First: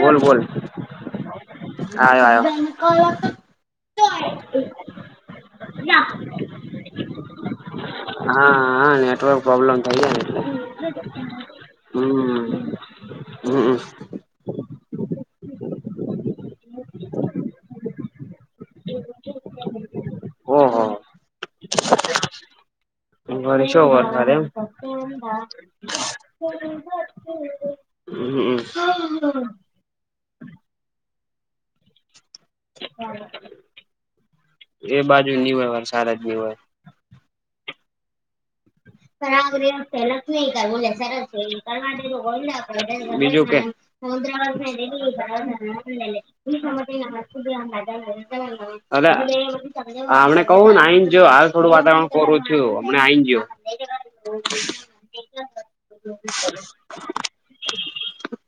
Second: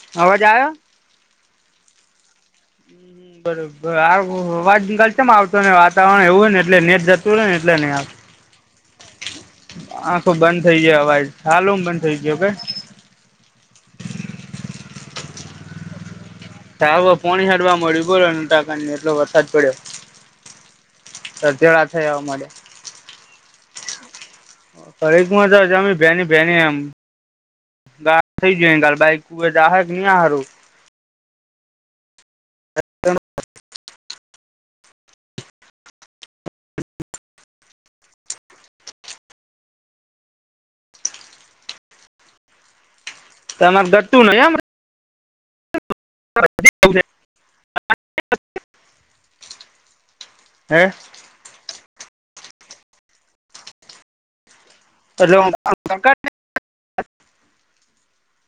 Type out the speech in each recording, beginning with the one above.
બોલ બોલ અવાજ આવ્યો આયો આયો. [unintelligible] આવતોને વાતાવરણ એવું હોય ને એટલે નેટ જ [unintelligible] એટલે નઈ હા હા નેટવર્ક પ્રોબ્લેમ થઈ [unintelligible] જાય આ ને તો એટલે બંધ થઈ ગયા હોય અવાજ ચાલુ મ બંધ થઈ ગ્યો કે. હમ્મ. તાહો પોણી હાડવા મળ્યું [unintelligible] એટલો વરસાદ પડ્યો. ઓહો [unintelligible] [unintelligible] વરશોય વરસાદ એમ ઘડીકમાં તો જમી હમ [unintelligible] ની હારું. એ બાજુ. [unintelligible] [unintelligible] બીજુ કે તમારે [unintelligible] ગતું નહી [unintelligible] એમ અલ્યા આ અમણે કહ્યું હે ને આઈ જયો થોડું વાતાવરણ કોરું થયું અમણાં આઈ જ્યો. [inaudible] એટલે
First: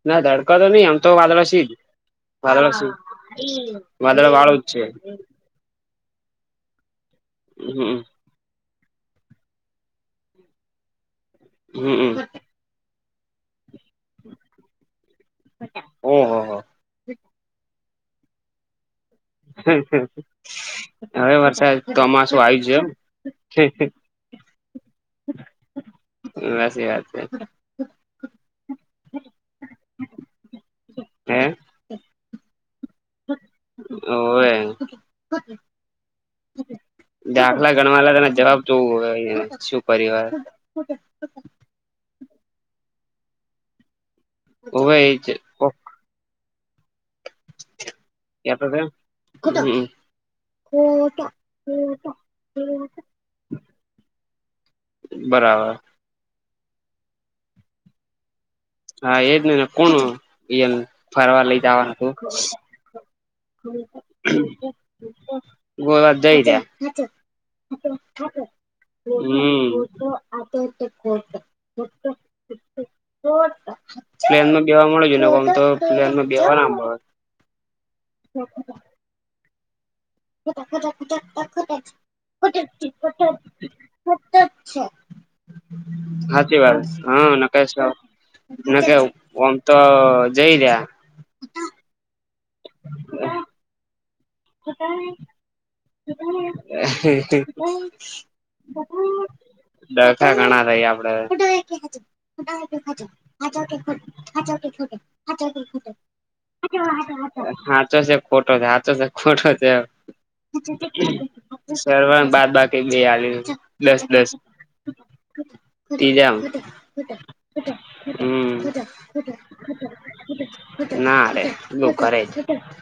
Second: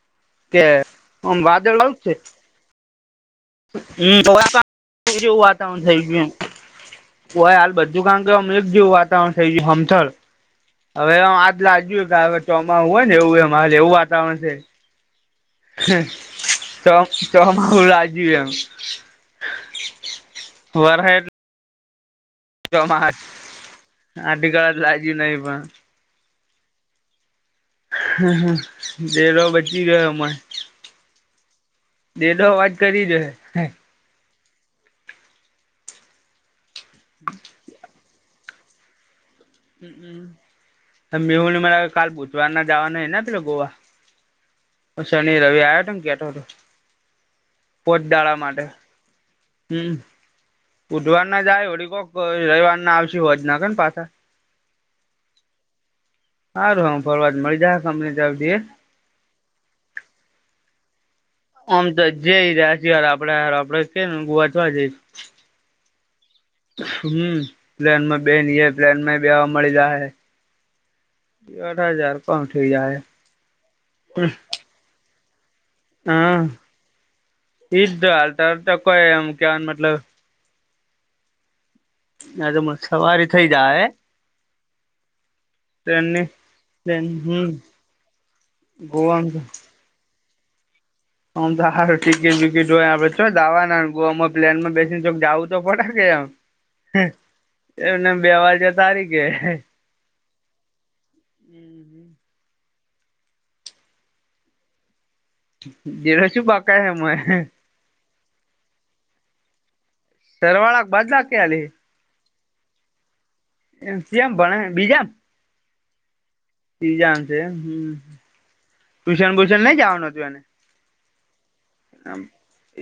ના તડકા કે તો નઈ આમ તો વાદળા છે વાદળ આવું છે વાદળા છે. હમ. [unintelligible] વાતાવરણ થઈ ગયું [unintelligible] હમ બધું કામ [unintelligible] જેવું વાતાવરણ થય ગયું હમથડ હવે એમ આજ હમ લાગ્યું ચોમાહુ હોય ને એવું એમ એવું વાતાવરણ છે ઓહો હો [unintelligible] [inaudible] વરહે હવે એટલે વરસાદ ચોમાસું આયી જુય ચોમાહા આઠ કળા લાગ્યું નહી પણ એમ હાચી વાતે હ હ ડેરો બચી ગયો અમાર હે [unintelligible] હ હમ હોવે દાખલા ગણવા આલેલાં એના જવાબ જોવું હવે અન્યા મેહુલને મરા કાલ બુધવાર ના જવાનું હોય ને પેલા ગોવા હોવે એ જ શનિ રવિ આવ્યો તન કેતો હતો પોચ દાડા માટે હ બુધવાર ના જાય હોડી કોક રવિવાર ના આવશે હોજના કેને પાછા બરાબર હારું ઓમ ફરવા મળી જાય કંપની તરફથી હે હા એજ નઈ ને કોણ ઈયન ફરવા લઈ જવાનું તું જે આપડા આપડે કે ને [unintelligible] ગોવા જ જય રહ્યા હ પ્લેન માં બેહી એ પ્લેન માં બેહવા હમ મળી જાહે [inaudible] [unintelligible] [inaudible] બેહવા મળી જાયે નકર તો પ્લેન માં બેહવા ન મળે ઈજ તો હાલતા હાલતા કોઈ એમ કેવાનું મતલબ [unintelligible] આ તો સતત સવારી થઈ જાહે છે ટ્રેનની હાચી વાત પ્લેન હા હમ ન કે ગોવામાં [unintelligible] તો જઈ રહયા હમ તો સારું ટીકીટ બિકીટ જોય આપડે ચો જાવાના [unintelligible] તો પડાકે એમ હે એમને બે વાજે તારીકેે ડખા ઘણા થાય આપડે [inaudible] હચ ખટે હચ કે ખટે [unintelligible] સાચો છે, જેરો શું બાકા હે મોય ખોટો છે, સાાચો છે, ખોટો છે. સરવાળા બાદલા કે આલી [inaudible] સારવાર બાદ બાકી બે હ દસ દસ શ્યામ ભણે ત્રીજામાં ત્રીજામાં છે, એમ ટ્યુશન બુશન નઈ જવાનું હતું એને. નારે.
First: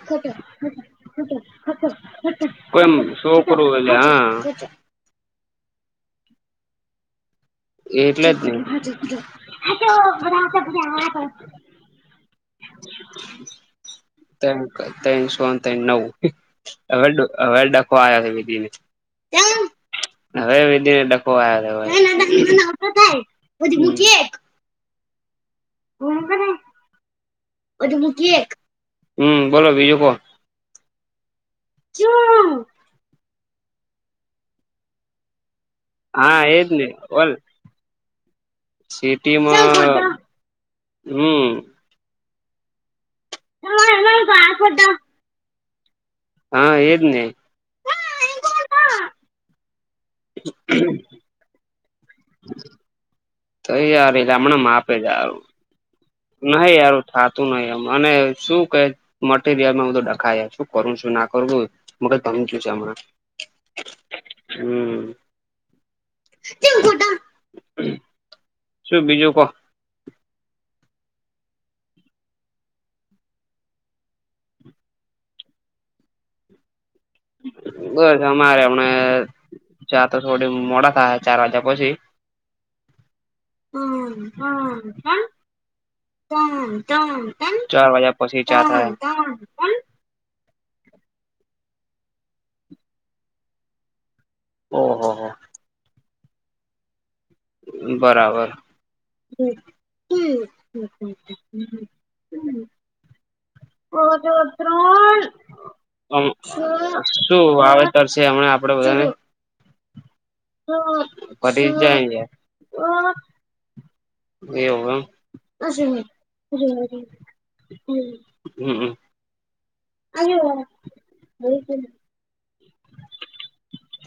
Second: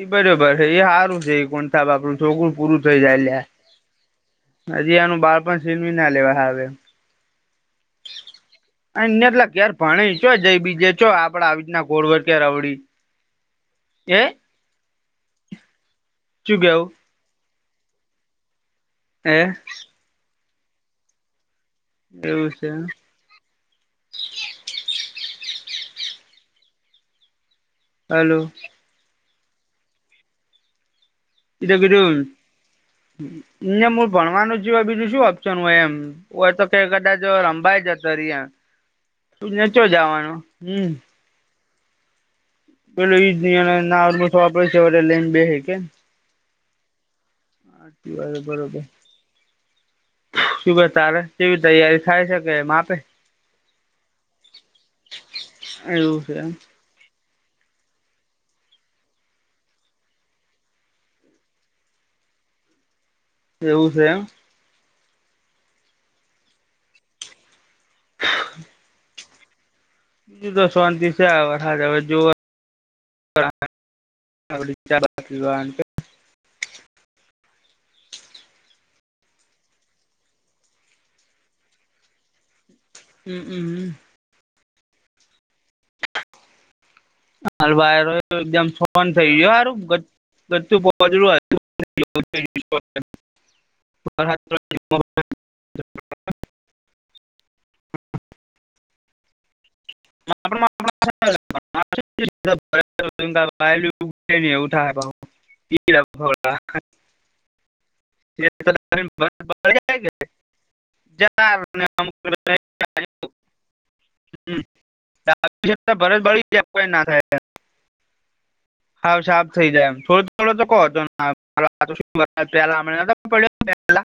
એ બરોબર છે, એ સારું છે, એ કોણતાા બાપડું છોકરું પૂરું થઈ કોઈ જાય, છોકરું એટલે હા હજી આનું બાળપણ શેનવી ના લેવાય. એટલે જ ને. અને પણ આવી ના ગોળ તો આવડી. સો ત નવ શું કેવું હવે ડખવા છે હે [unintelligible] હવે વિધીને ડકો આવ્યો. એવું છે [inaudible] બધી બુકીી એક [unintelligible] હ, હલો બોલો બીજું કો? એીધું કીધું અ ભણવાનું જી બીજું શું ઓપ્શન હોય એમ [inaudible] હા હોય તો, એજ ક ને કદાચ બોલ રમભાઈ જતો રેયા. તું નચો જવાનો હમ. હમ્મ. [unintelligible] હા, એજને. હાચી વાત, બરોબર, શું કે તારે કેવી તૈયારી? ખાય શકે, એમ આપે. તો યાર એય ગામડામા માપે જા [unintelligible] નહીં યાર. થાતું નાય, એમ અને શું કે મટીરયલમાં બધું ડખાય શું કરું ને? શું ના કરું? મગજ ભાંગી ગયું છે, હમણા. એવું. હમ્મ. [unintelligible] શું બીજું કો? બીજું તો શાંતિ છે, આ વરસાદ આવે જો [unintelligible] બસ અમારે હમને. ચા તો થોડી-મોડા થાય, ચાર વાગયા પછી. હા હા [unintelligible] હાલ, એકદમ સોન થઈ ગયો, હારુ. બધું [unintelligible] ઓહો હો બરાબર, હમ્મ. હમ્મ, હમ. [unintelligible] એવું ઓજો ત્રણ શું વાવેતર છે હમણા? આપડે બધાને પતિ જ જાયને. થાય [unintelligible] ઓ. એવું ભરત બળી જાય કોઈ ના થાય એમ. હાવ સાફ થઈ જાય એમ. થોડો થોડો તો કહો તો [inaudible] હમણાં [inaudible] પેલા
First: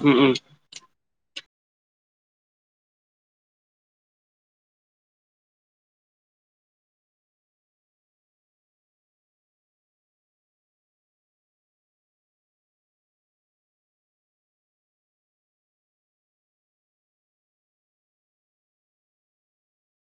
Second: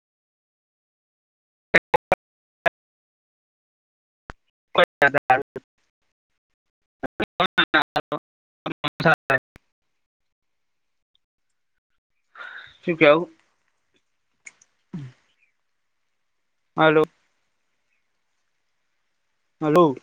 [inaudible] હમ અ [inaudible] [inaudible] શું કેવું? [inaudible] Hello hello